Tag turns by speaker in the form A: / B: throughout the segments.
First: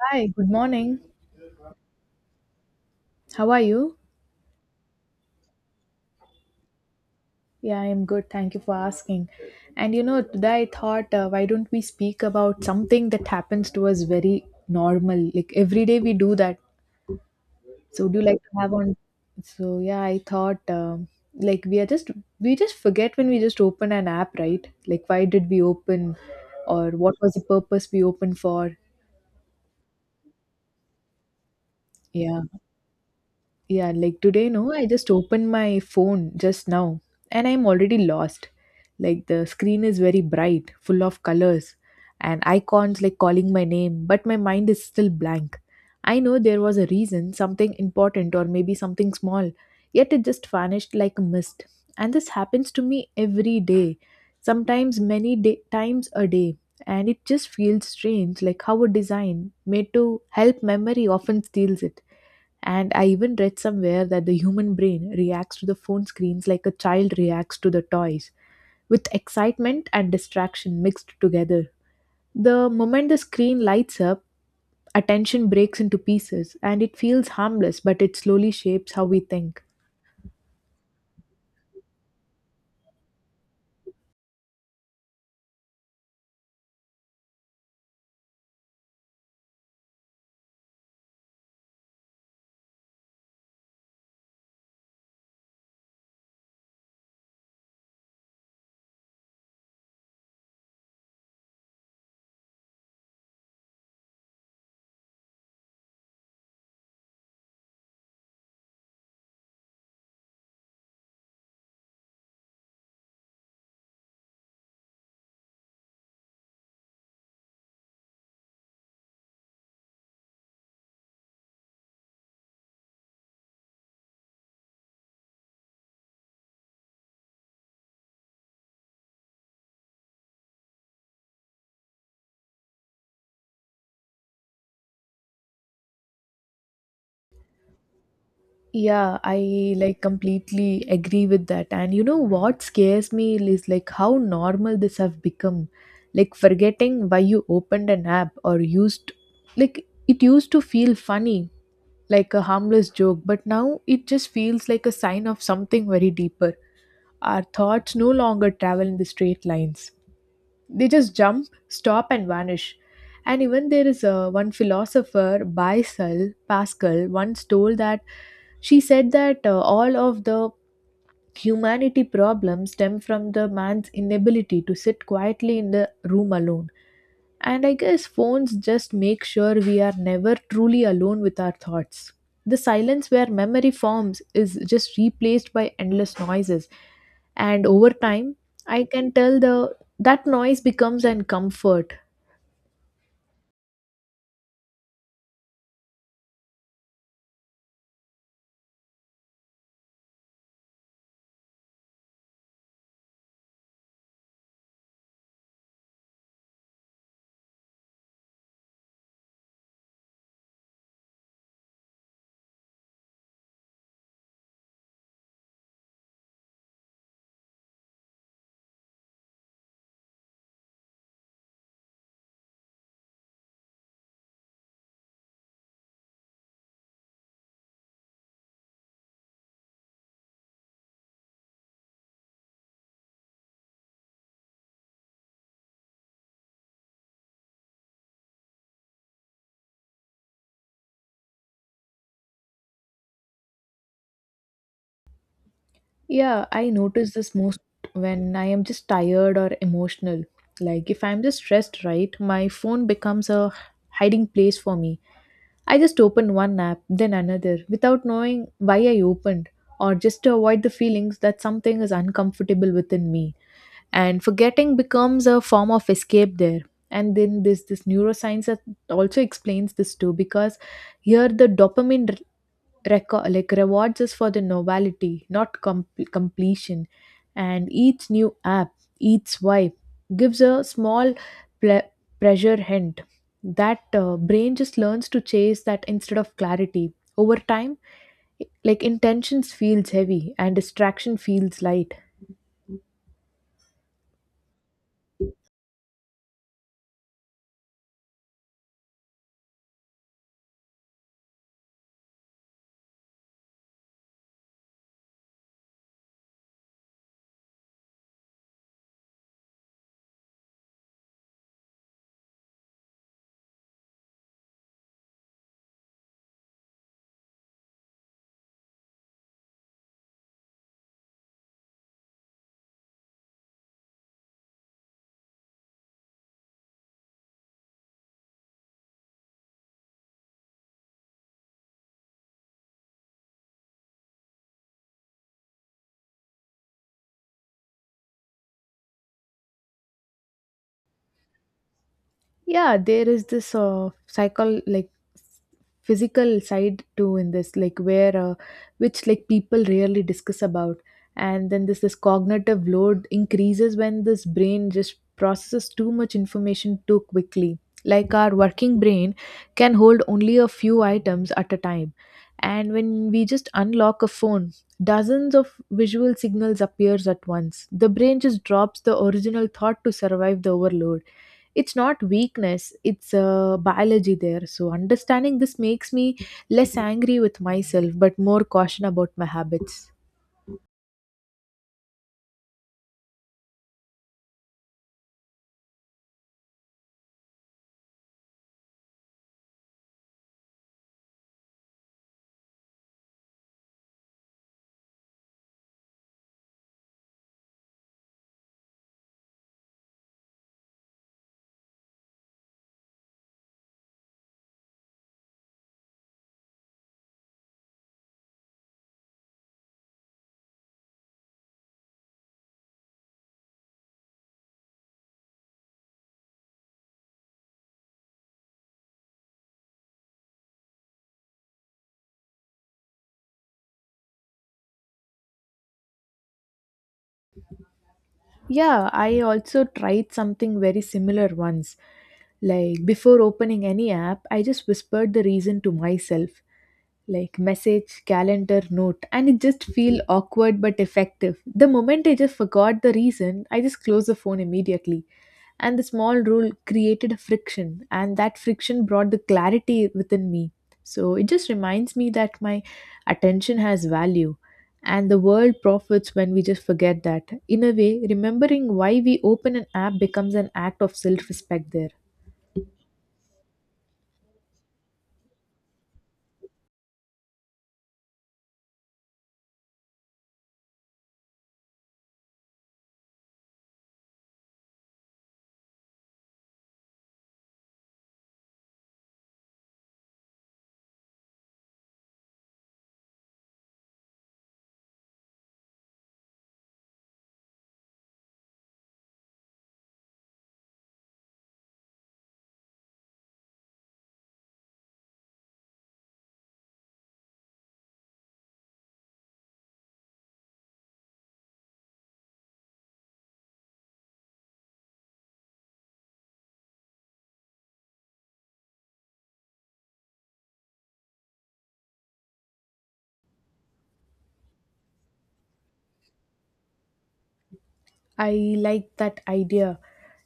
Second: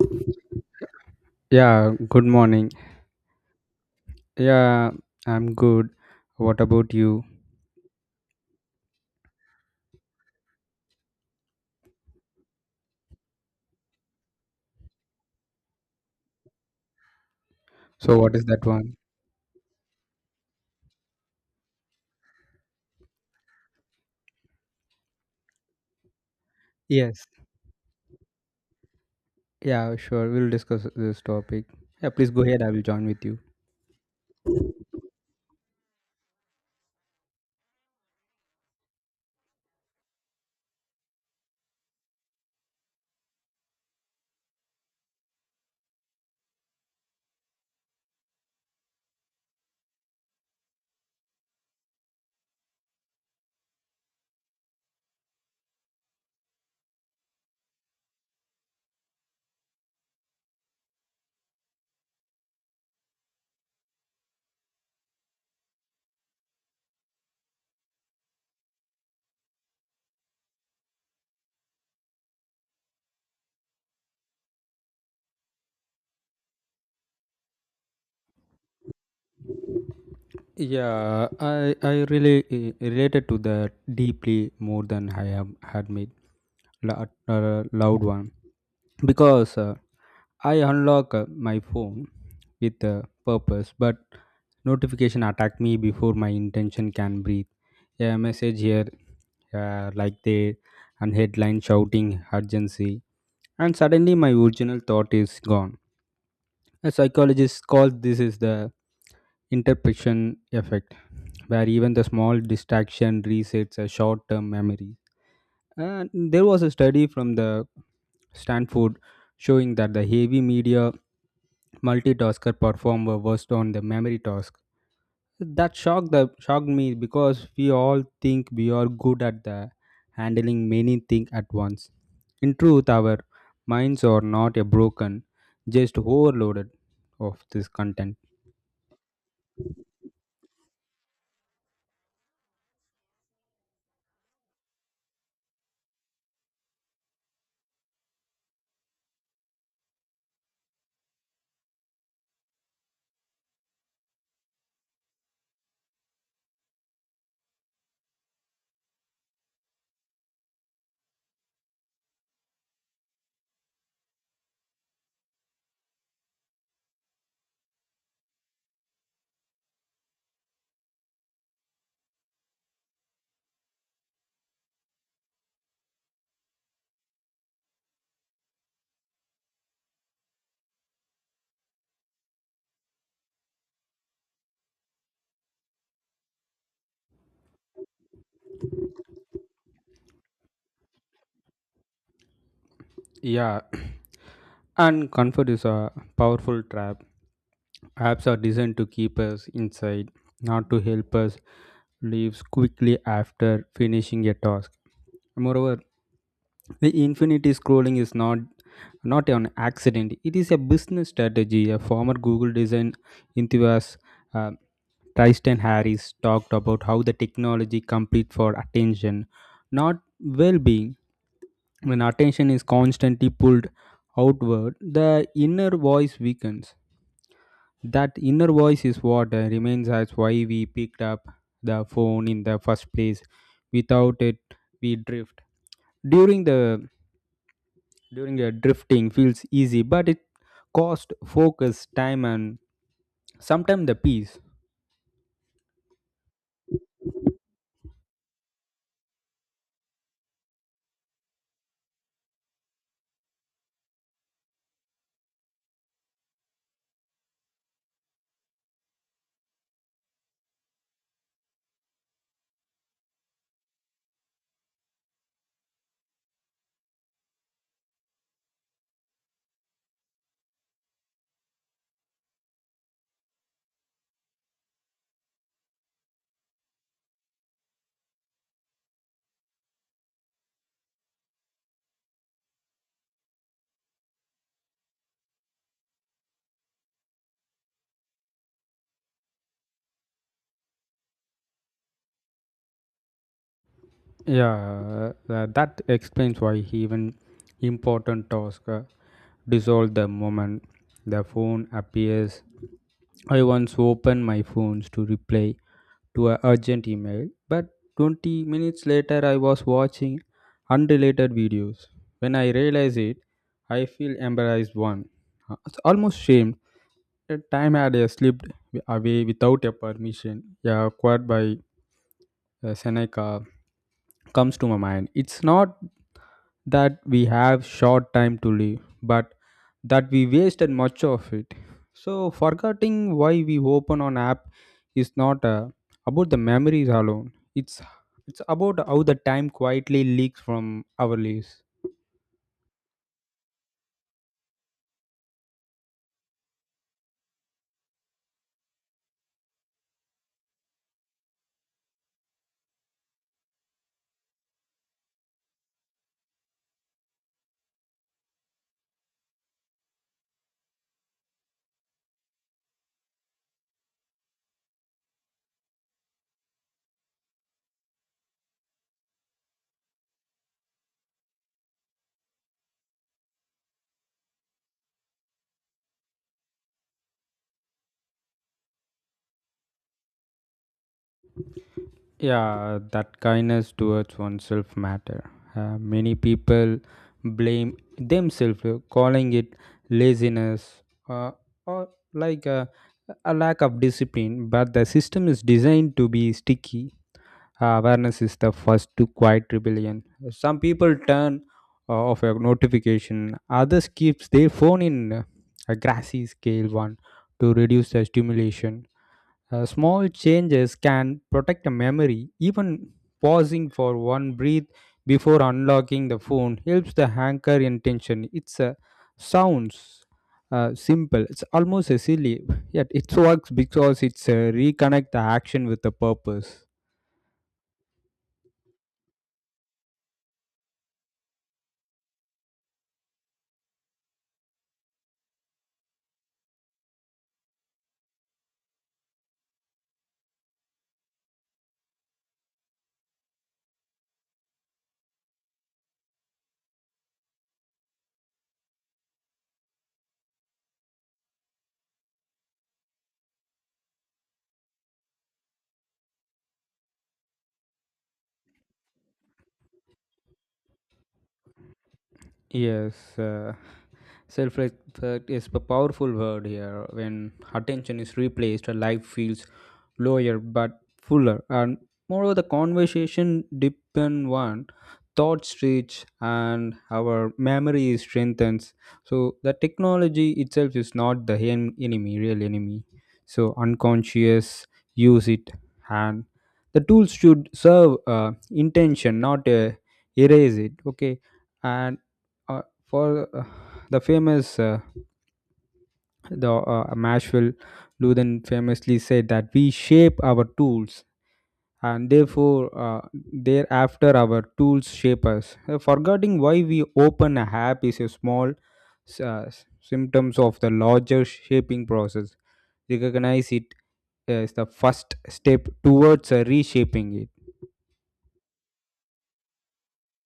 A: Hi, good morning.
B: Yeah, good morning.
A: How are you?
B: Yeah, I'm good. What about you?
A: Yeah, I'm good. Thank you for asking. And you know, today I thought, why don't we speak about something that happens to us very normal? Like every day we do that. So, would
B: So,
A: you
B: what
A: like
B: is
A: to
B: that
A: have on?
B: one?
A: So, yeah, I thought, like, we just forget when we just open an app, right? Like, why did we open or what
B: Yes.
A: was the purpose we opened for?
B: Yeah, sure. We'll discuss this topic. Yeah, please
A: Yeah.
B: go ahead. I will join with you.
A: Yeah, like today, no, I just opened my phone just now and I'm already lost. Like the screen is very bright, full of colors and icons like calling my name, but my mind is still blank. I know there was a reason, something important or maybe something small, yet it just vanished like a mist. And this happens to me every day, sometimes times a day. And it just feels strange, like how a design made to help memory often steals it, and I even read somewhere that the human brain reacts to the phone screens like a child reacts to the toys, with excitement and distraction mixed together. The moment the screen lights up, attention breaks into pieces and it feels harmless, but it slowly shapes how we think.
B: Yeah, I really related to that deeply more than I have had made loud one because I unlock my phone with a purpose, but notification attack me before my intention can breathe. A message here, uh, like they, and headline shouting urgency, and suddenly my original thought is gone. A psychologist called this is the interpretation effect, where even the small distraction resets a short-term memory. And there was a study from the Stanford showing that the heavy media multitasker perform were worst on the memory task that shocked me because we all think we are good at the handling many things at once, in truth our minds are not a broken, just overloaded of this content.
A: Yeah, I like completely agree with that. And you know what scares me is like how normal this have become. Like forgetting why you opened an app or used, like it used to feel funny, like a harmless joke, but now it just feels like a sign of something very deeper. Our thoughts no longer travel in the straight lines, they just jump stop and vanish. And even there is a, one philosopher Baisal pascal once told that she said that all of the humanity problems stem from the man's inability to sit quietly in the room alone. And I guess phones just make sure we are never truly alone with our thoughts. The silence where memory forms is just replaced by endless noises. And over time, I can tell the that noise becomes an comfort.
B: Yeah, and comfort is a powerful trap. Apps are designed to keep us inside, not to help us leave quickly after finishing a task. Moreover, the infinity scrolling is not an accident. It is a business strategy. A former Google design enthusiast, uh, Tristan Harris, talked about how the technology compete for attention, not well-being. When attention is constantly pulled outward, the inner voice weakens. That inner voice is what remains as why we picked up the phone in the first place. Without it, we drift. During the During the drifting feels easy, but it cost focus, time, and sometimes the peace.
A: Yeah, I notice this most when I am just tired or emotional. Like if I'm just stressed, right, my phone becomes a hiding place for me. I just opened one app, then another, without knowing why I opened, or just to avoid the feelings that something is uncomfortable within me. And forgetting becomes a form of escape there. And then this neuroscience that also explains this too, because here the dopamine like rewards us for the novelty, not completion. And each new app, each swipe, gives a small ple- pressure hint. That brain just learns to chase that instead of clarity. Over time, like intentions feels heavy and distraction feels light.
B: Yeah, that explains why even important tasks dissolve the moment the phone appears. I once opened my phones to reply to an urgent email, but 20 minutes later I was watching unrelated videos. When I realize it, I feel embarrassed one. It's almost shame. The time had slipped away without a permission, yeah, acquired by Seneca comes to my mind. It's not that we have short time to live, but that we wasted much of it. So forgetting why we open on app is not about the memories alone. It's about how the time quietly leaks from our lives.
A: Yeah, there is this psychol like physical side too in this, like where which like people rarely discuss about. And then this cognitive load increases when this brain just processes too much information too quickly, like our working brain can hold only a few items at a time, and when we just unlock a phone, dozens of visual signals appears at once. The brain just drops the original thought to survive the overload. It's not weakness, it's biology there. So, understanding this makes me less angry with myself, but more caution about my habits.
B: Yeah, that kindness towards oneself matter. Many people blame themselves, calling it laziness, uh, or like a lack of discipline. But the system is designed to be sticky. Awareness is the first to quiet rebellion. Some people turn off a notification. Others keeps their phone in a grassy scale one to reduce the stimulation. Uh, small changes can protect a memory. Even pausing for one breath before unlocking the phone helps the anchor intention. It's a sounds simple. It's almost a silly, yet it works because it's reconnect the action with the purpose.
A: Yeah, I also tried something very similar once. Like, before opening any app, I just whispered the reason to myself, like message, calendar, note, and it just feel awkward but effective. The moment I just forgot the reason, I just close the phone immediately. And the small rule created a friction, and that friction brought the clarity within me. So it just reminds me that my attention has value and the world profits when we just forget that. In a way, remembering why we open an app becomes an act of self-respect there.
B: Yes, self respect is a powerful word here. When attention is replaced, a life feels lower but fuller. And moreover, the conversation depend on thoughts reach and our memory is strengthens. So the technology itself is not the enemy, real enemy. So unconscious use it, and the tools should serve intention, not erase it. Okay, and uh, for the famous the Mashville Luden famously said that we shape our tools and therefore thereafter our tools shape us. Forgetting why we open a app is a small symptoms of the larger shaping process. Recognize it as the first step towards reshaping it.
A: I like that idea,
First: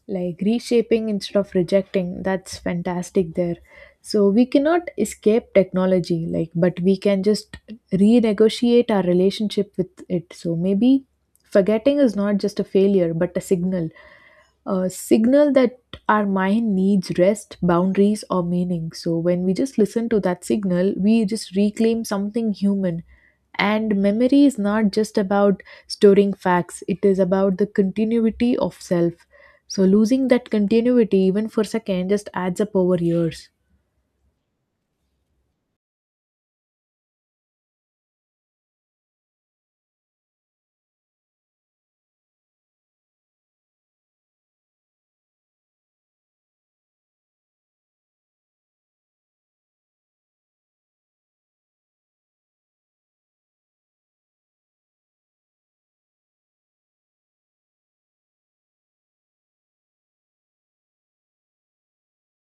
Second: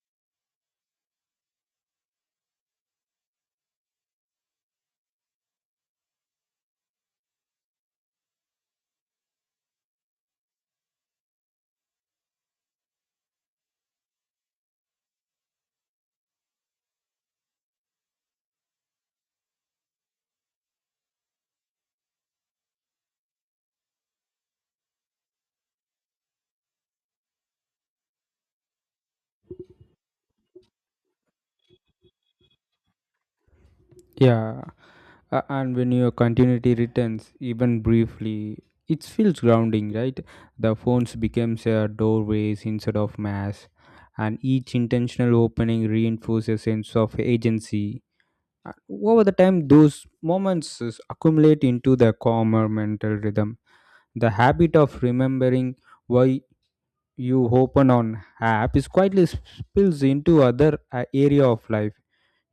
A: like reshaping instead of rejecting. That's fantastic there. So we cannot escape technology, like, but we can just renegotiate our relationship with it. So maybe forgetting is not just a failure, but a signal that our mind needs rest, boundaries, or meaning. So when we just listen to that signal, we just reclaim something human. And memory is not just about storing facts, it is about the continuity of self. So losing that continuity, even for a second, just adds up over years.
B: Yeah. And when your continuity returns, even briefly, it feels grounding, right? The phones becomes doorways instead of mass, and each intentional opening reinforces a sense of agency. Over the time, those moments is accumulate into the calmer mental rhythm. The habit of remembering why you open on app is quietly spills into other area of life.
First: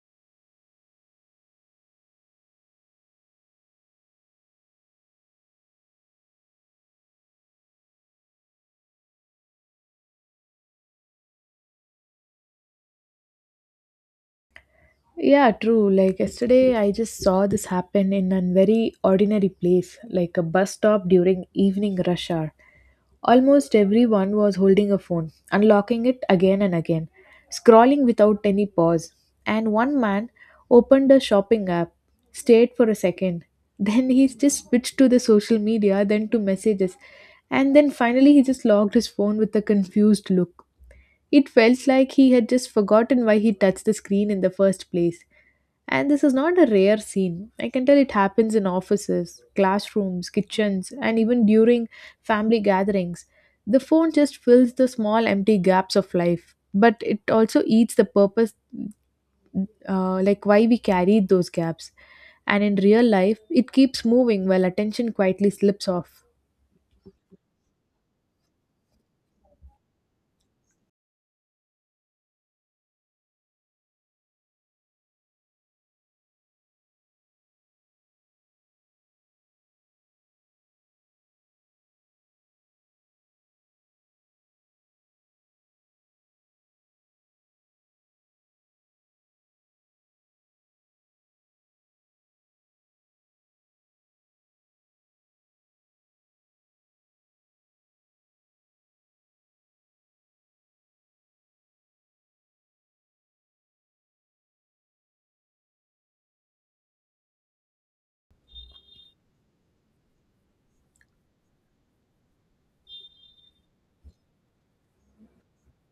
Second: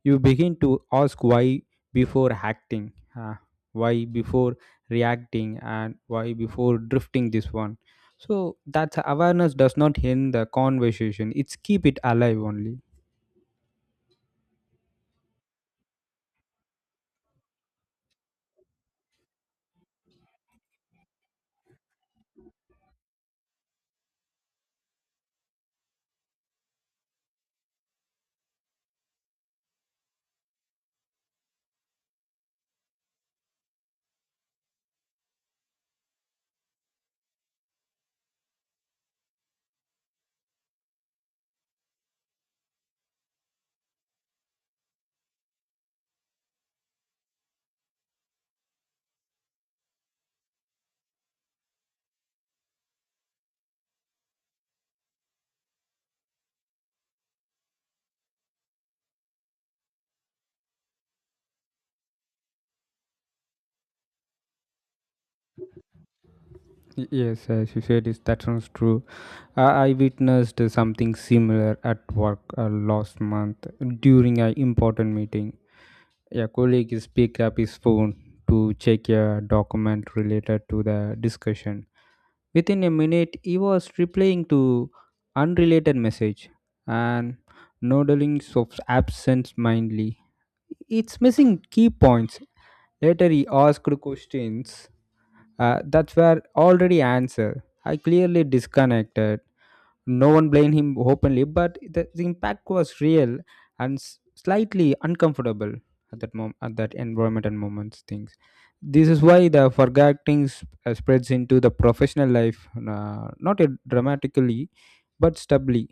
B: You begin to ask why before acting, why before reacting, and why before drifting this one. So that awareness does not end the conversation. It's keep it alive only.
A: Yeah, true. Like yesterday, I just saw this happen in a very ordinary place, like a bus stop during evening rush hour. Almost everyone was holding a phone, unlocking it again and again, scrolling without any pause. And one man opened a shopping app, stayed for a second, then he just switched to the social media, then to messages, and then finally he just logged his phone with a confused look. It felt like he had just forgotten why he touched the screen in the first place. And this is not a rare scene. I can tell it happens in offices, classrooms, kitchens, and even during family gatherings. The phone just fills the small empty gaps of life, but it also eats the purpose, like why we carried those gaps. And in real life, it keeps moving while attention quietly slips off.
B: Yes, as you said, is that sounds true. I witnessed something similar at work last month during an important meeting. A colleague is picked up his phone to check a document related to the discussion. Within a minute, he was replying to unrelated message and nodding of absence mindedly. It's missing key points. Later, he asked questions that were already answered. I clearly disconnected. No one blamed him openly, but the impact was real and slightly uncomfortable at that moment, at that environment and moments things. This is why the forgetting spreads into the professional life, not dramatically, but stably,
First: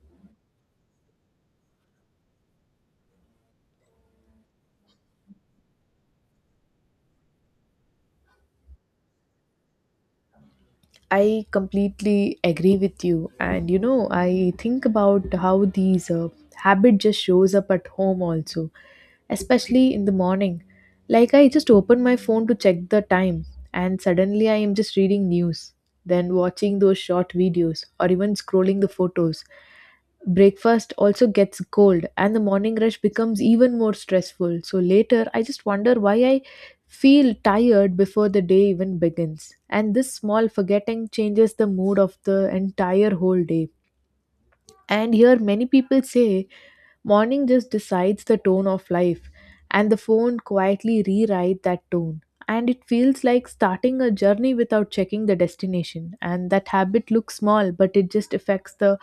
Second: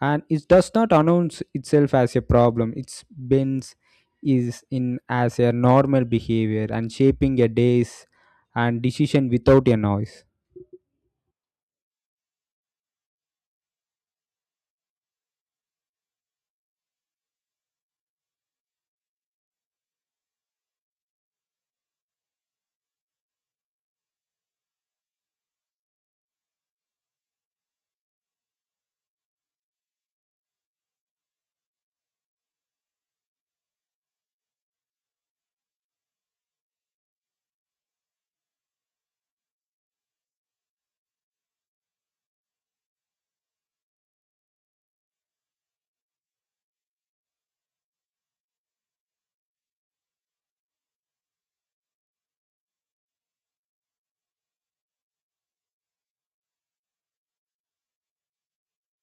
B: and it does not announce itself as a problem. Its bends is in as a normal behavior and shaping a days and decision without a noise.
A: I completely agree with you. And you know, I think about how these habit just shows up at home also, especially in the morning. Like I just open my phone to check the time, and suddenly I am just reading news, then watching those short videos or even scrolling the photos. Breakfast also gets cold and the morning rush becomes even more stressful. So later I just wonder why I feel tired before the day even begins, and this small forgetting changes the mood of the entire whole day. And here, many people say morning just decides the tone of life, and the phone quietly rewrite that tone. And it feels like starting a journey without checking the destination. And that habit looks small, but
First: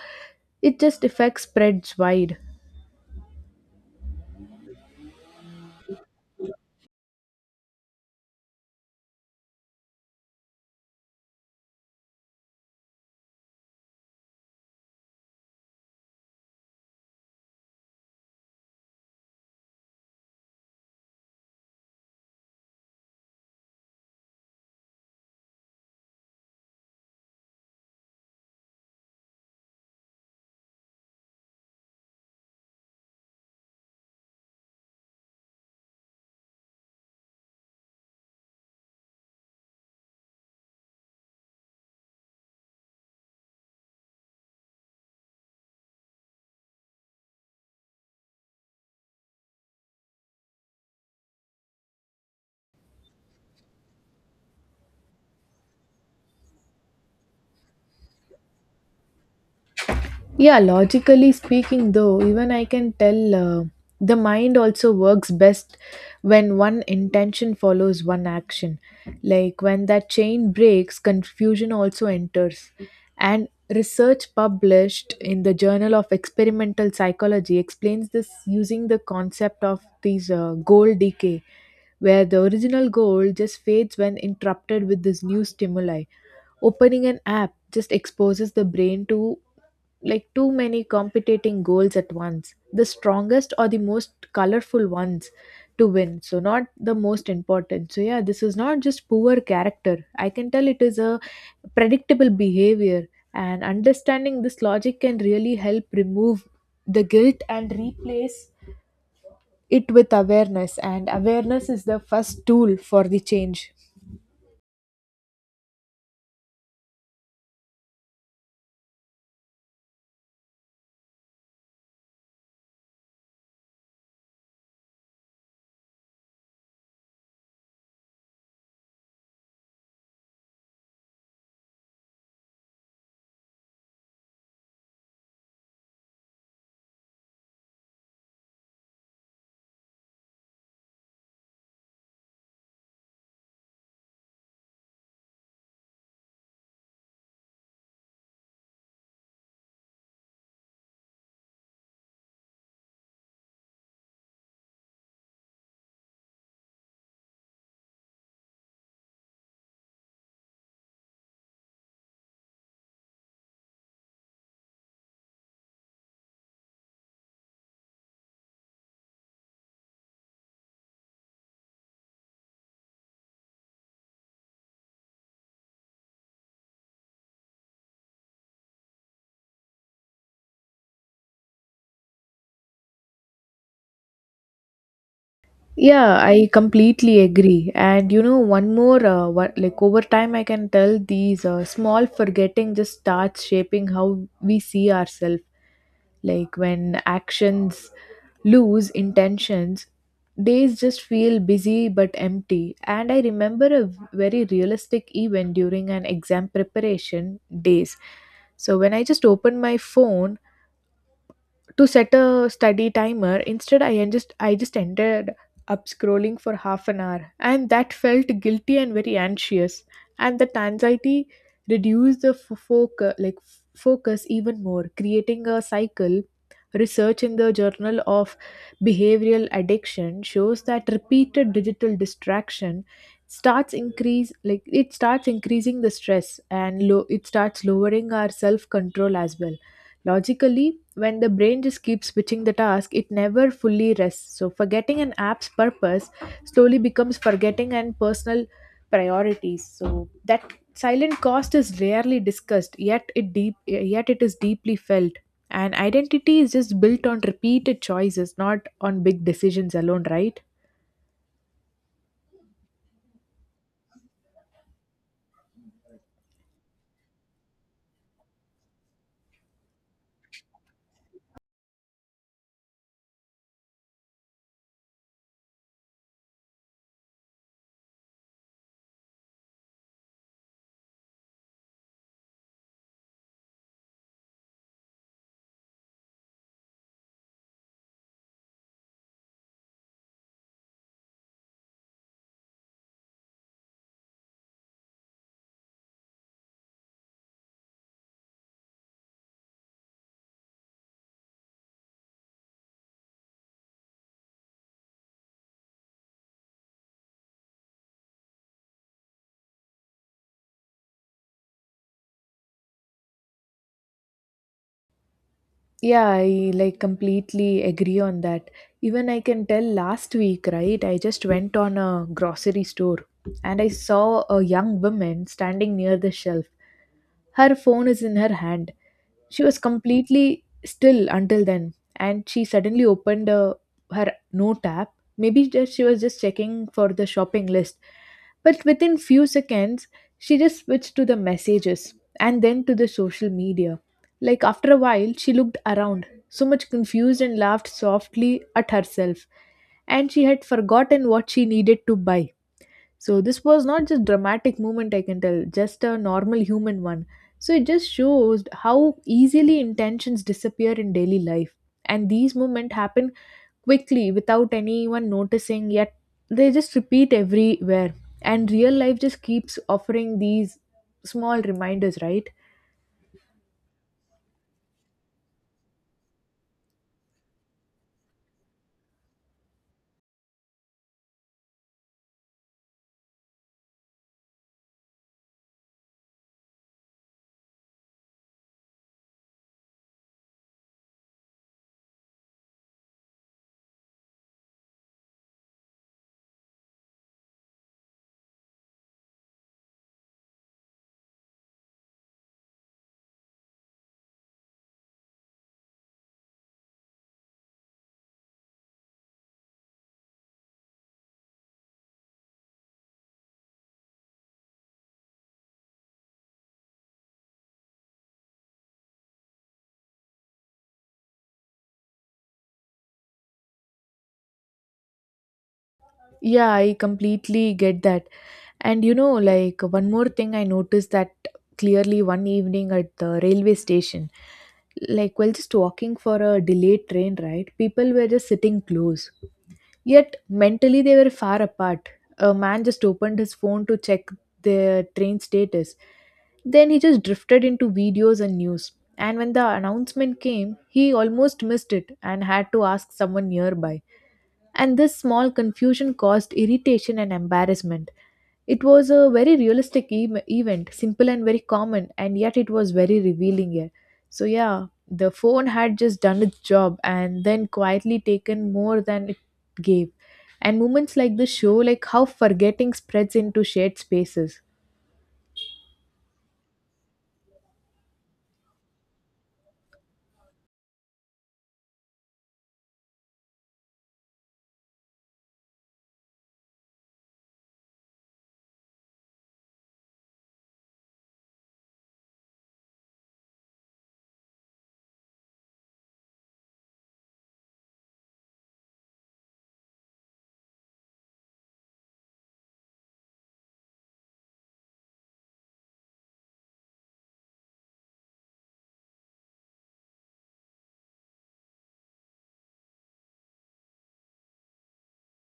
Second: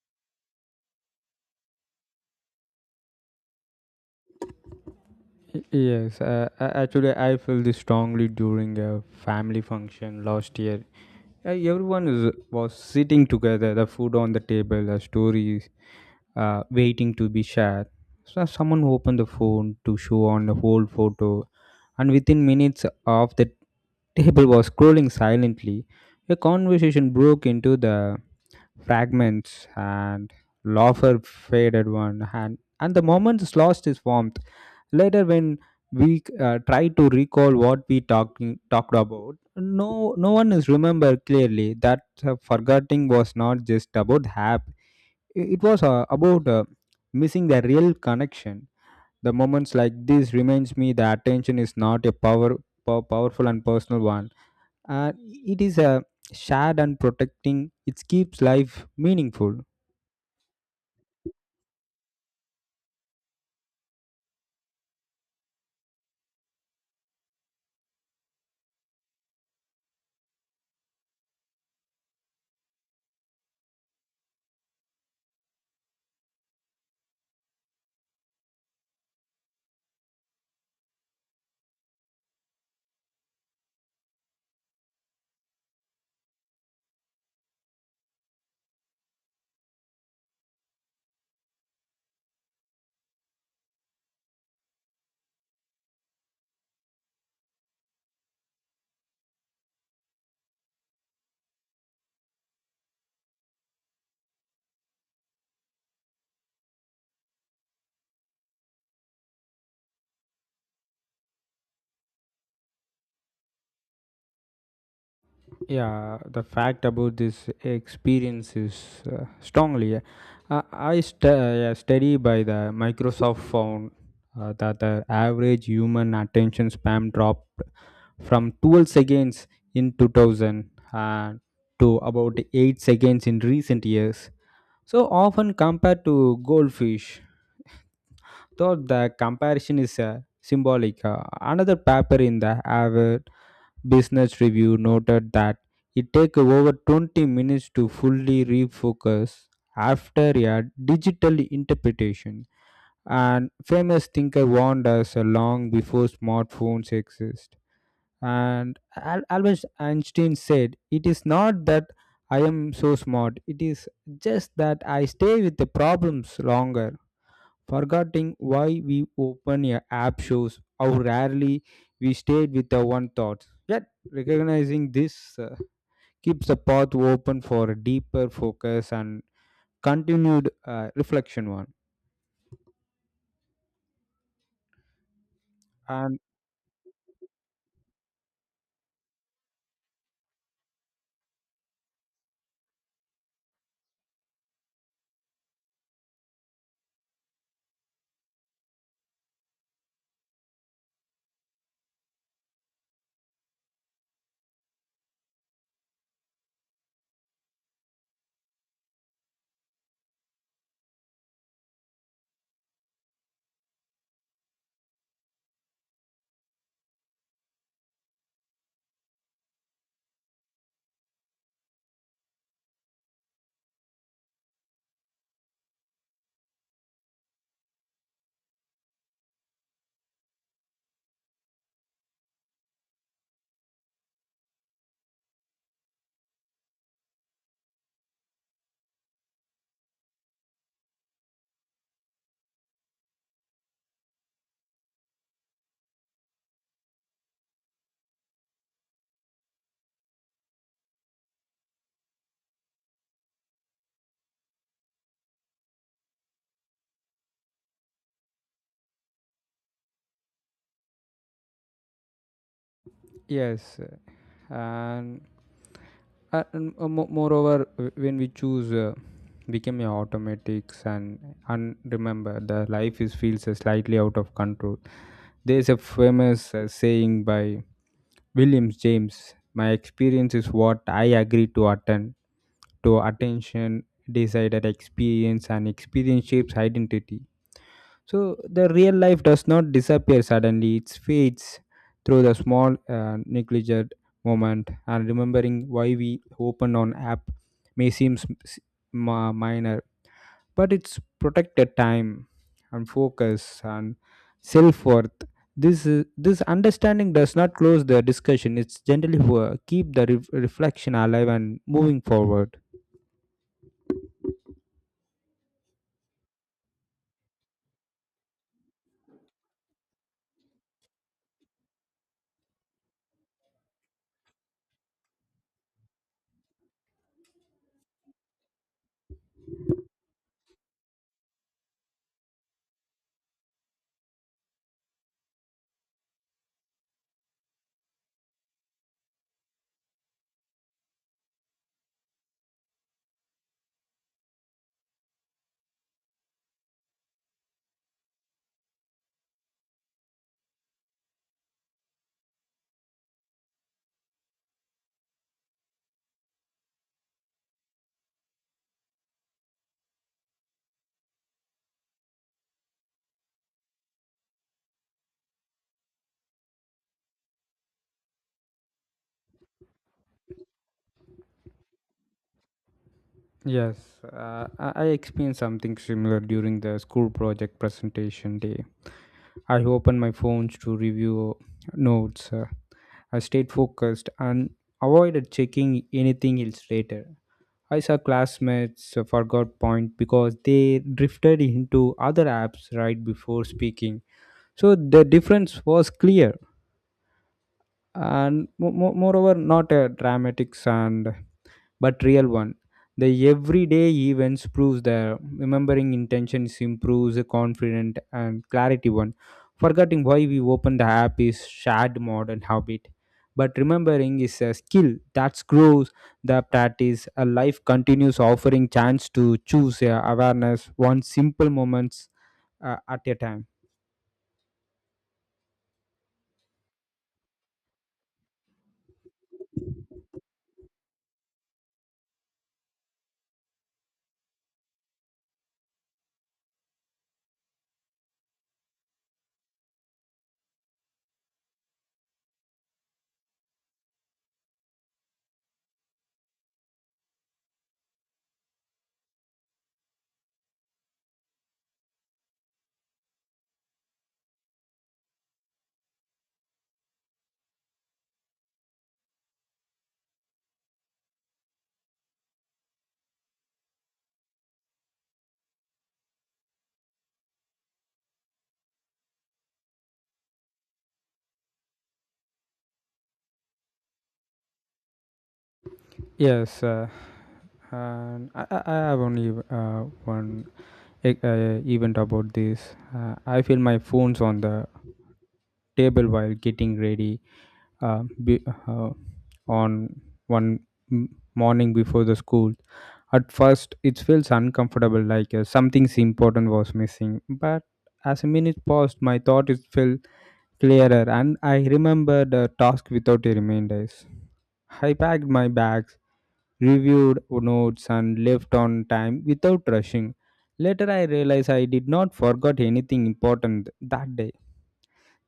A: it just affects spreads wide.
B: Yes, actually, I felt this strongly during a family function last year. Uh, Everyone is, was sitting together, the food on the table, the stories waiting to be shared. So someone opened the phone to show on the whole photo, and within minutes of the table was scrolling silently, a conversation broke into the fragments and laughter faded one hand and the moment is lost its warmth. Later when we try to recall what we talking talked about, no one is remember clearly. That forgetting was not just about hap, it was about missing the real connection. The moments like this reminds me the attention is not a powerful and personal one, and it is a shared, and protecting it keeps life meaningful.
A: Yeah, logically speaking, though, even I can tell the mind also works best when one intention follows one action. Like when that chain breaks, confusion also enters. And research published in the Journal of Experimental Psychology explains this using the concept of these goal decay, where the original goal just fades when interrupted with this new stimuli. Opening an app just exposes the brain to like too many competing goals at once. The strongest or the most colorful ones to win, so not the most important. So yeah, this is not just poor character, I can tell it is a predictable behavior. And understanding this logic can really help remove the guilt and replace it with awareness, and awareness is the first tool for the change.
B: Yeah, the fact about this experience is strongly. Yeah, study by the Microsoft found that the average human attention span dropped from 12 seconds in 2000 and to about 8 seconds in recent years. So often compared to goldfish. Though the comparison is symbolic, another paper in the Harvard Business Review noted that it takes over 20 minutes to fully refocus after a digital interpretation. And famous thinker warned us long before smartphones exist. And Albert Einstein said, "It is not that I am so smart. It is just that I stay with the problems longer." Forgetting why we open an app shows how rarely we stayed with our one thoughts. Yet, recognizing this keeps the path open for a deeper focus and continued reflection. One
A: Yeah,
B: and
A: I completely agree. And you know, one more, what, like over time, I can tell these small forgetting just starts shaping how we see ourselves. Like when actions lose intentions, days just feel busy but empty. And I remember a very realistic event during an exam preparation days. So when I just opened my phone to set a study timer, instead I just ended up scrolling for half an hour, and that felt guilty and very anxious. And that anxiety reduced the focus, focus even more, creating a cycle. Research in the Journal of Behavioral Addiction shows that repeated digital distraction starts increase like it starts increasing the stress, and low it starts lowering our self control as well. Logically, when the brain just keeps switching the task, it never fully rests. So, forgetting an app's purpose slowly becomes forgetting and personal priorities. So, that silent cost is rarely discussed, yet it is deeply felt. And identity is just built on repeated choices, not on big decisions alone, right?
B: yes, and, moreover, when we choose. Become a automatics and remember the life is feels slightly out of control. There's a famous saying by Williams James, my experience is what I agree to attend to attention decided experience and experience shapes identity. So the real life does not disappear suddenly, it fades through the small negligent moment. And remembering why we open on app may seem minor, but it's protected time and focus and self-worth. This this understanding does not close the discussion. It's generally keep the reflection alive and moving forward.
A: Yeah, I like completely agree on that. Even I can tell last week, right? I just went on a grocery store, and I saw a young woman standing near the shelf. Her phone is in her hand. She was completely still until then, and she suddenly opened her note app. Maybe just she was just checking for the shopping list. But within few seconds, she just switched to the messages and then to the social media. Like after a while, she looked around, so much confused, and laughed softly at herself. And she had forgotten what she needed to buy. So this was not just dramatic moment I can tell, just a normal human one. So it just shows how easily intentions disappear in daily life. And these moments happen quickly without anyone noticing, yet they just repeat everywhere. And real life just keeps offering these small reminders, right?
B: Yes, I experienced something similar during the school project presentation day. I opened my phones to review notes. I stayed focused and avoided checking anything else. Later I saw classmates forgot point because they drifted into other apps right before speaking. So the difference was clear and moreover not a dramatic and but real one. The everyday events proves the remembering intentions improves the confident and clarity one. Forgetting why we open the app is shared modern habit, but remembering is a skill that grows the practice. A life continues offering chance to choose awareness one simple moments at a time.
A: Yeah, I completely get that. And like one more thing I noticed that clearly one evening at the railway station. Like while just walking for a delayed train, right, people were just sitting close yet mentally they were far apart. A man just opened his phone to check the train status, then he just drifted into videos and news. And when the announcement came, he almost missed it and had to ask someone nearby. And this small confusion caused irritation and embarrassment. It was a very realistic event, simple and very common, and yet it was very revealing here. So, yeah, the phone had just done its job and then quietly taken more than it gave. And moments like this show like how forgetting spreads into shared spaces.
B: Yes, and I have only one event about this. I feel my phone's on the table while getting ready be, on one m- morning before the school. At first, it feels uncomfortable, like something important was missing. But as a minute passed, my thought is felt clearer, and I remembered the task without a reminders. I packed my bags, reviewed notes and left on time without rushing. Later I realized I did not forget anything important that day.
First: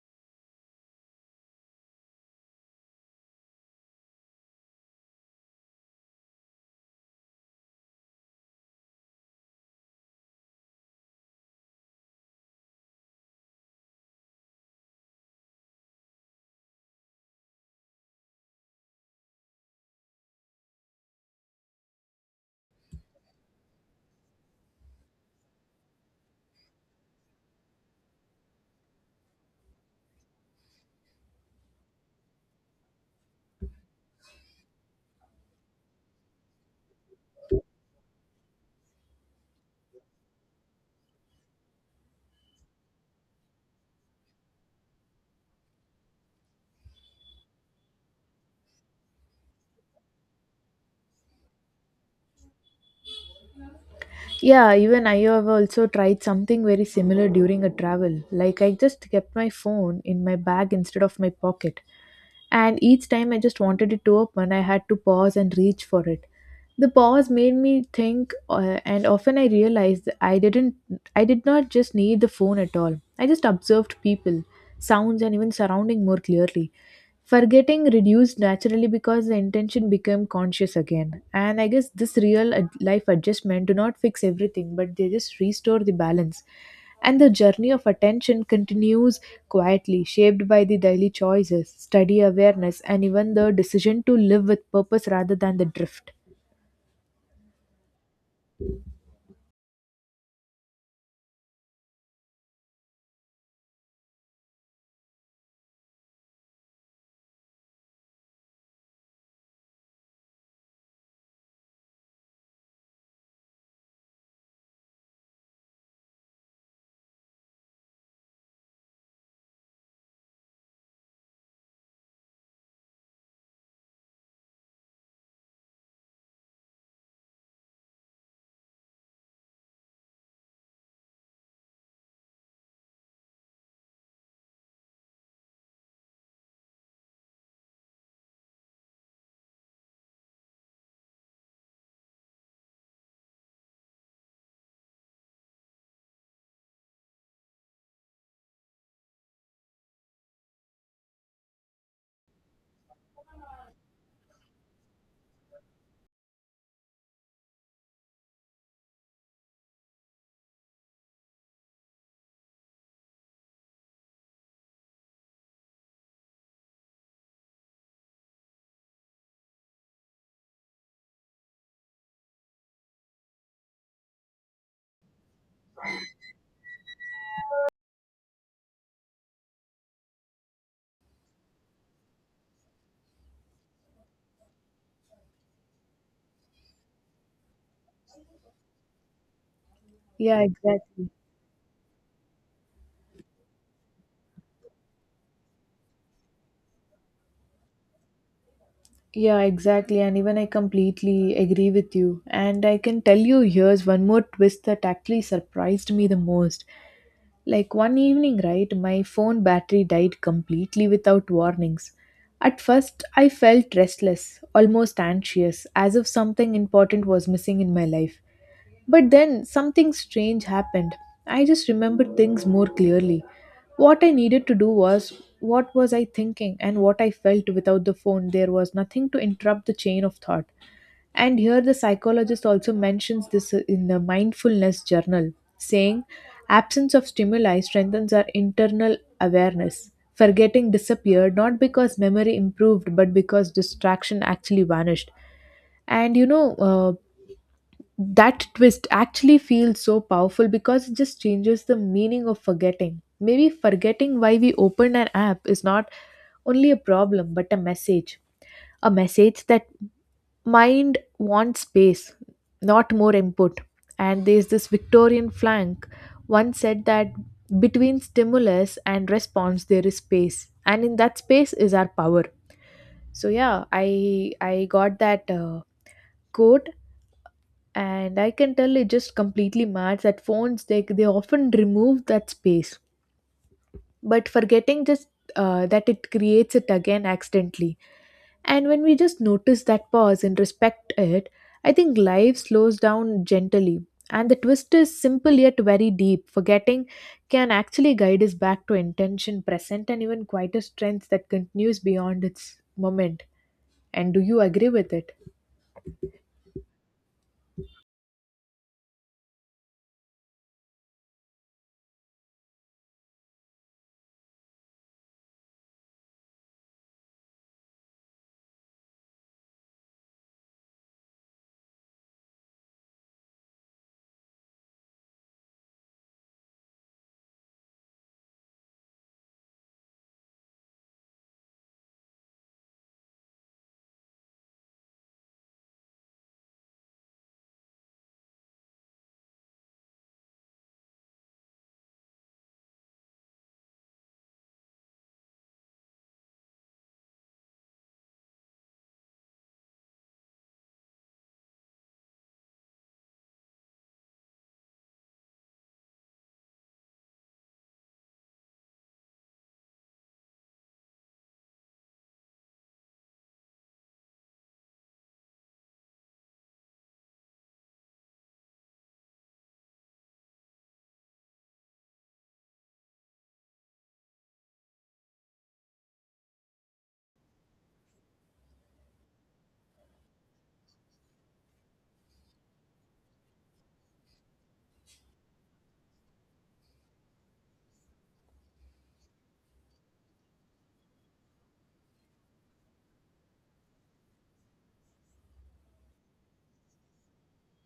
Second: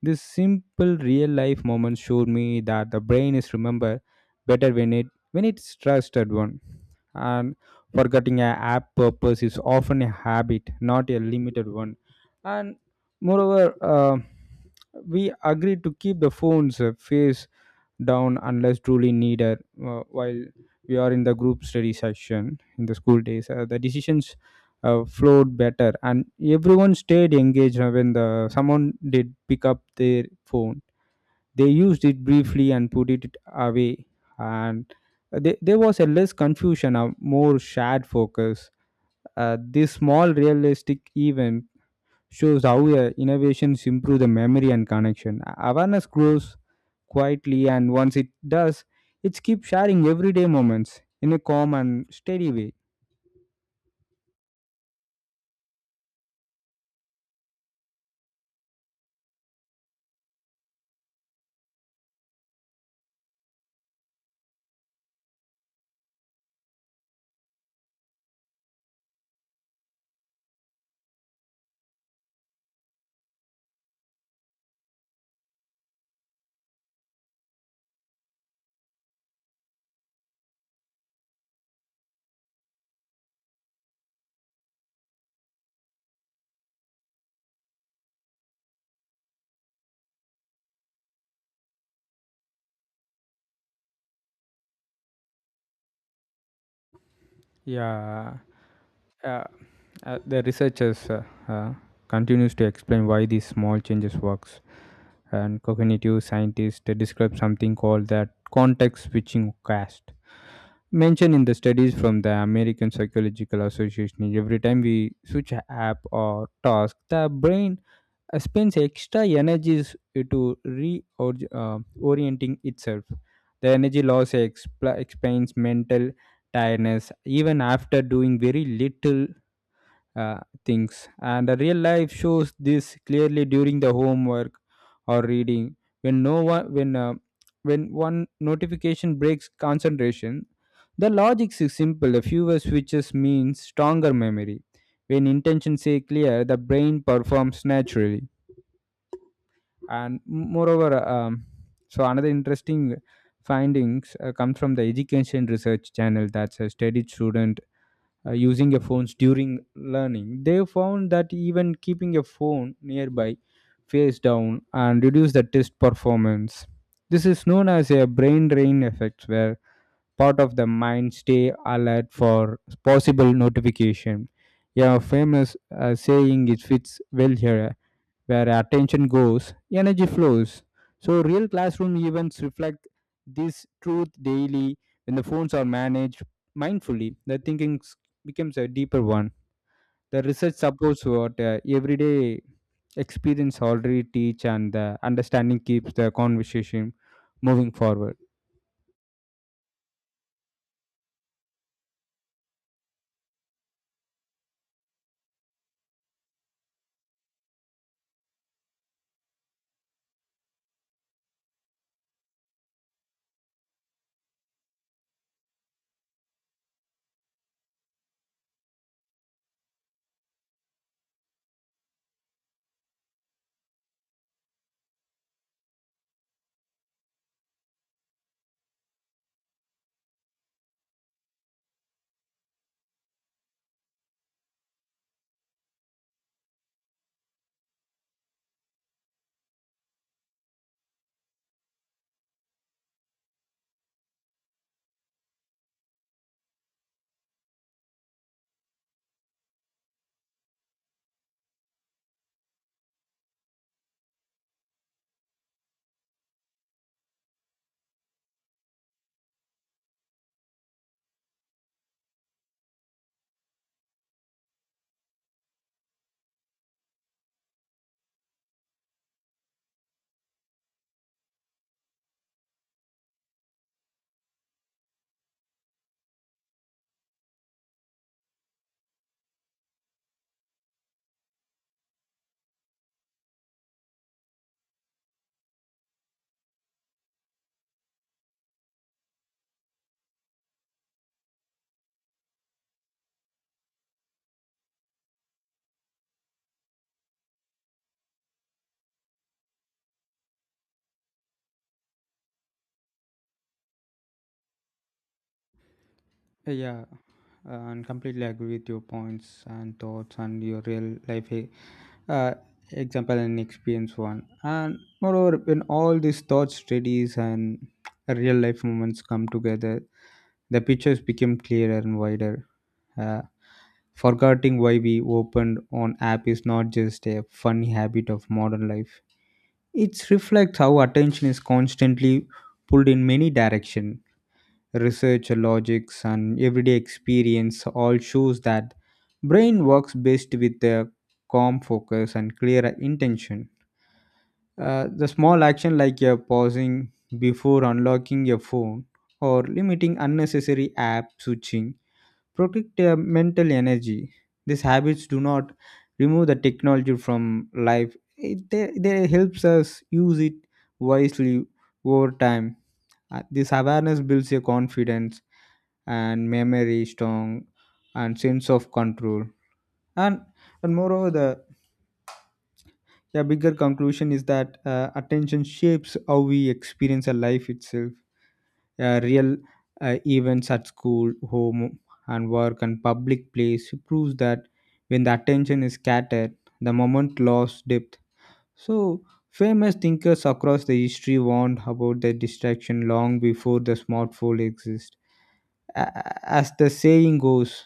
B: This simple real life moment showed me that the brain is remember better when it's trusted one. And forgetting a app purpose is often a habit, not a limited one. And moreover, we agreed to keep the phones face down unless truly needed while we are in the group study session in the school days. The decisions flowed better and everyone stayed engaged when the someone did pick up their phone, they used it briefly and put it away. And there was a less confusion, a more shared focus. This small realistic event shows how innovations improve the memory and connection. Awareness grows quietly, and once it does, it keeps sharing everyday moments in a calm and steady way.
A: Yeah, even I have also tried something very similar during a travel. Like I just kept my phone in my bag instead of my pocket. And each time I just wanted it to open, I had to pause and reach for it. The pause made me think, and often I realized that I did not just need the phone at all. I just observed people, sounds, and even surrounding more clearly. Forgetting reduced naturally because the intention became conscious again. And I guess this life adjustment do not fix everything, but they just restore the balance. And the journey of attention continues quietly, shaped by the daily choices, study awareness, and even the decision to live with purpose rather than the drift.
B: Yeah, uh, the researchers continues to explain why these small changes works, and cognitive scientists they describe something called that context switching cast mentioned in the studies from the American Psychological Association. Every time we switch a app or task, the brain spends extra energies to reorienting itself. The energy loss explains mental tiredness even after doing very little uh, things. And the real life shows this clearly during the homework or reading. When no one, when one notification breaks concentration, the logic is simple. The fewer switches means stronger memory. When intentions are clear, the brain performs naturally. And moreover, so another interesting findings comes from the education research channel that's a studied student using a phones during learning. They found that even keeping a phone nearby face down and reduce the test performance. This is known as a brain drain effect where part of the mind stay alert for possible notification. Yeah, famous saying it fits well here: where attention goes, energy flows. So, real classroom events reflect this truth daily. When the phones are managed mindfully, the thinking becomes a deeper one. The
A: Yeah,
B: research supports
A: exactly.
B: what everyday experience already teach, and the understanding keeps the conversation moving forward.
A: Yeah, exactly. And even I completely agree with you. And I can tell you here's one more twist that actually surprised me the most. Like one evening, right, my phone battery died completely without warnings. At first, I felt restless, almost anxious, as if something important was missing in my life. But then something strange happened. I just remembered things more clearly. What I needed to do, was what was I thinking and what I felt without the phone. There was nothing to interrupt the chain of thought. And here the psychologist also mentions this in the mindfulness journal, saying absence of stimuli strengthens our internal awareness. Forgetting disappeared not because memory improved, but because distraction actually vanished. And that twist actually feels so powerful because it just changes the meaning of forgetting. Maybe forgetting why we opened an app is not only a problem, but a message. A message that mind wants space, not more input. And there's this Victorian flank once said that between stimulus and response there is space, and in that space is our power. So yeah, I got that quote, and I can tell it just completely matters that phones they often remove that space, but forgetting just that it creates it again accidentally. And when we just notice that pause and respect it, I think life slows down gently. And the twist is simple yet very deep. Forgetting can actually guide us back to intention, present, and even quieter strength that continues beyond its moment. And do you agree with it?
B: Yeah, and completely agree with your points and thoughts and your real life uh, example and experience one. And moreover, when all these thoughts, studies and real life moments come together, the pictures become clearer and wider. uh, Forgetting why we opened on app is not just a funny habit of modern life. It reflects how attention is constantly pulled in many direction. Research logics and everyday experience all shows that brain works best with a calm focus and clear intention. The small action like pausing before unlocking your phone or limiting unnecessary app switching protect your mental energy. These habits do not remove the technology from life. They helps us use it wisely over time. This awareness builds your confidence and memory strong and sense of control. And and moreover, the yeah, bigger conclusion is that attention shapes how we experience a life itself. Real events at school, home, and work, and public place proves that when the attention is scattered, the moment lost depth. So, famous thinkers across the history warned about the distraction long before the smartphone exists. As the saying goes,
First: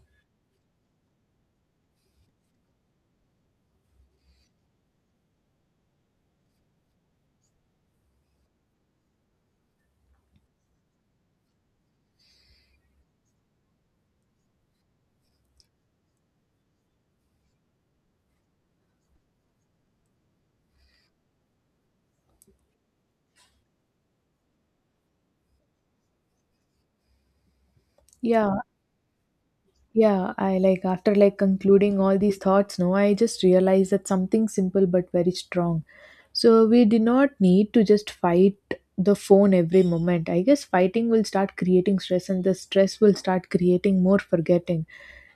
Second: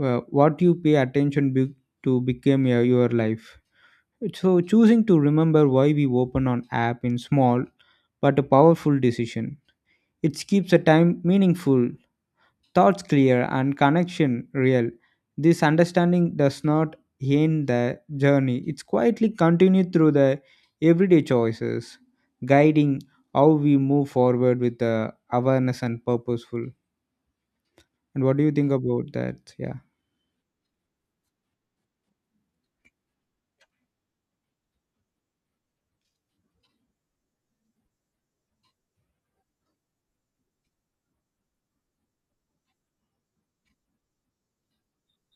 B: what you pay attention to became your life. So choosing to remember why we open an app in small but a powerful decision. It keeps the time meaningful, thoughts clear and connection real. This understanding does not end the journey. It's quietly continued through the everyday choices, guiding how we move forward with the awareness and purposeful. And what do you
A: Yeah,
B: think about that? Yeah.
A: yeah. I like after like concluding all these thoughts, no, I just realized that something simple but very strong. So we do not need to just fight the phone every moment. I guess fighting will start creating stress, and the stress will start creating more forgetting.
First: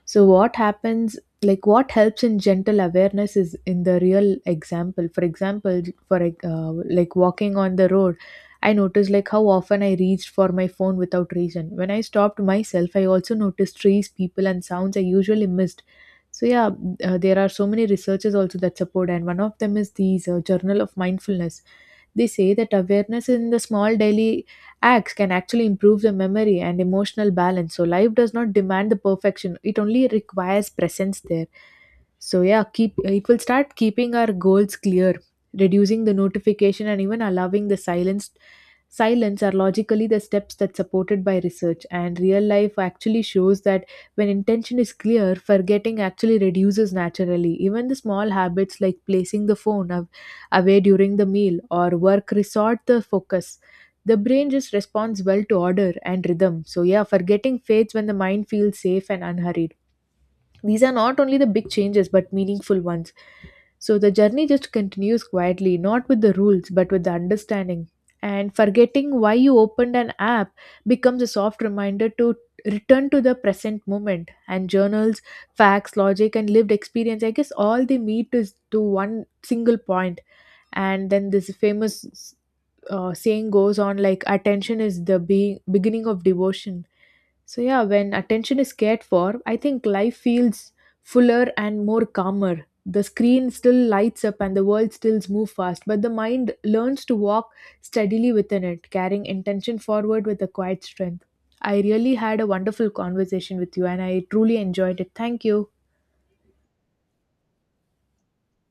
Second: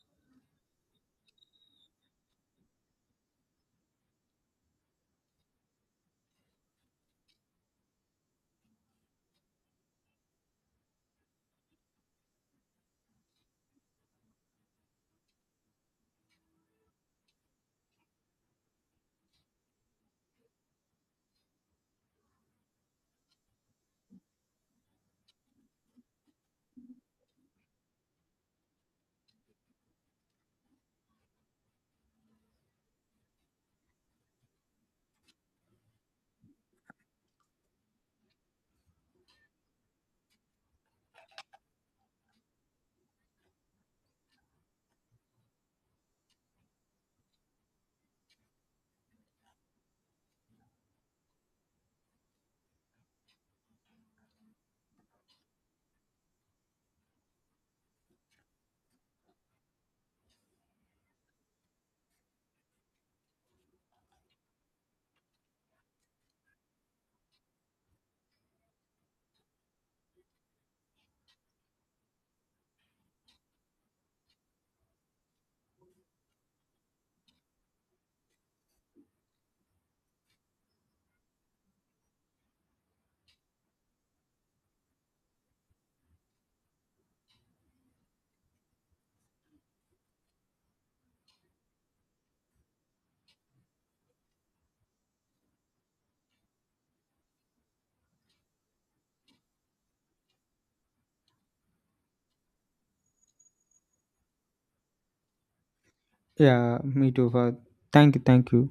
A: So what happens, like what helps in gentle awareness is in the real example. For example, for like, uh, like walking on the road, I noticed like how often I reached for my phone without reason. When I stopped myself, I also noticed trees, people, and sounds I usually missed. So yeah, there are so many researchers also that support, and one of them is these journal of mindfulness. They say that awareness in the small daily acts can actually improve the memory and emotional balance. So, life does not demand the perfection, it only requires presence there. So yeah, keep it will start keeping our goals clear, reducing the notification, and even allowing the silence. Silence are logically the steps that supported by research and real life actually shows that when intention is clear forgetting actually reduces naturally. Even the small habits like placing the away during the meal or work resort the focus. The brain just responds well to order and rhythm. So yeah, forgetting fades when the mind feels safe and unhurried. These are not only the big changes but meaningful ones. So the journey just continues quietly, not with the rules but with the understanding. And forgetting why you opened an app becomes a soft reminder to return to the present moment. And journals, facts, logic, and lived experience, I guess all they meet is to one single point. And then this famous saying goes on like, attention is the beginning of devotion. So yeah, when attention is cared for, I think life feels fuller and more calmer. The screen still lights up and the world still moves fast, but the mind learns to walk steadily within it, carrying intention forward with a quiet strength. I really had a wonderful conversation with you and I truly enjoyed it. Thank you.
B: Yeah, me too. Fahad. Thank you, thank you.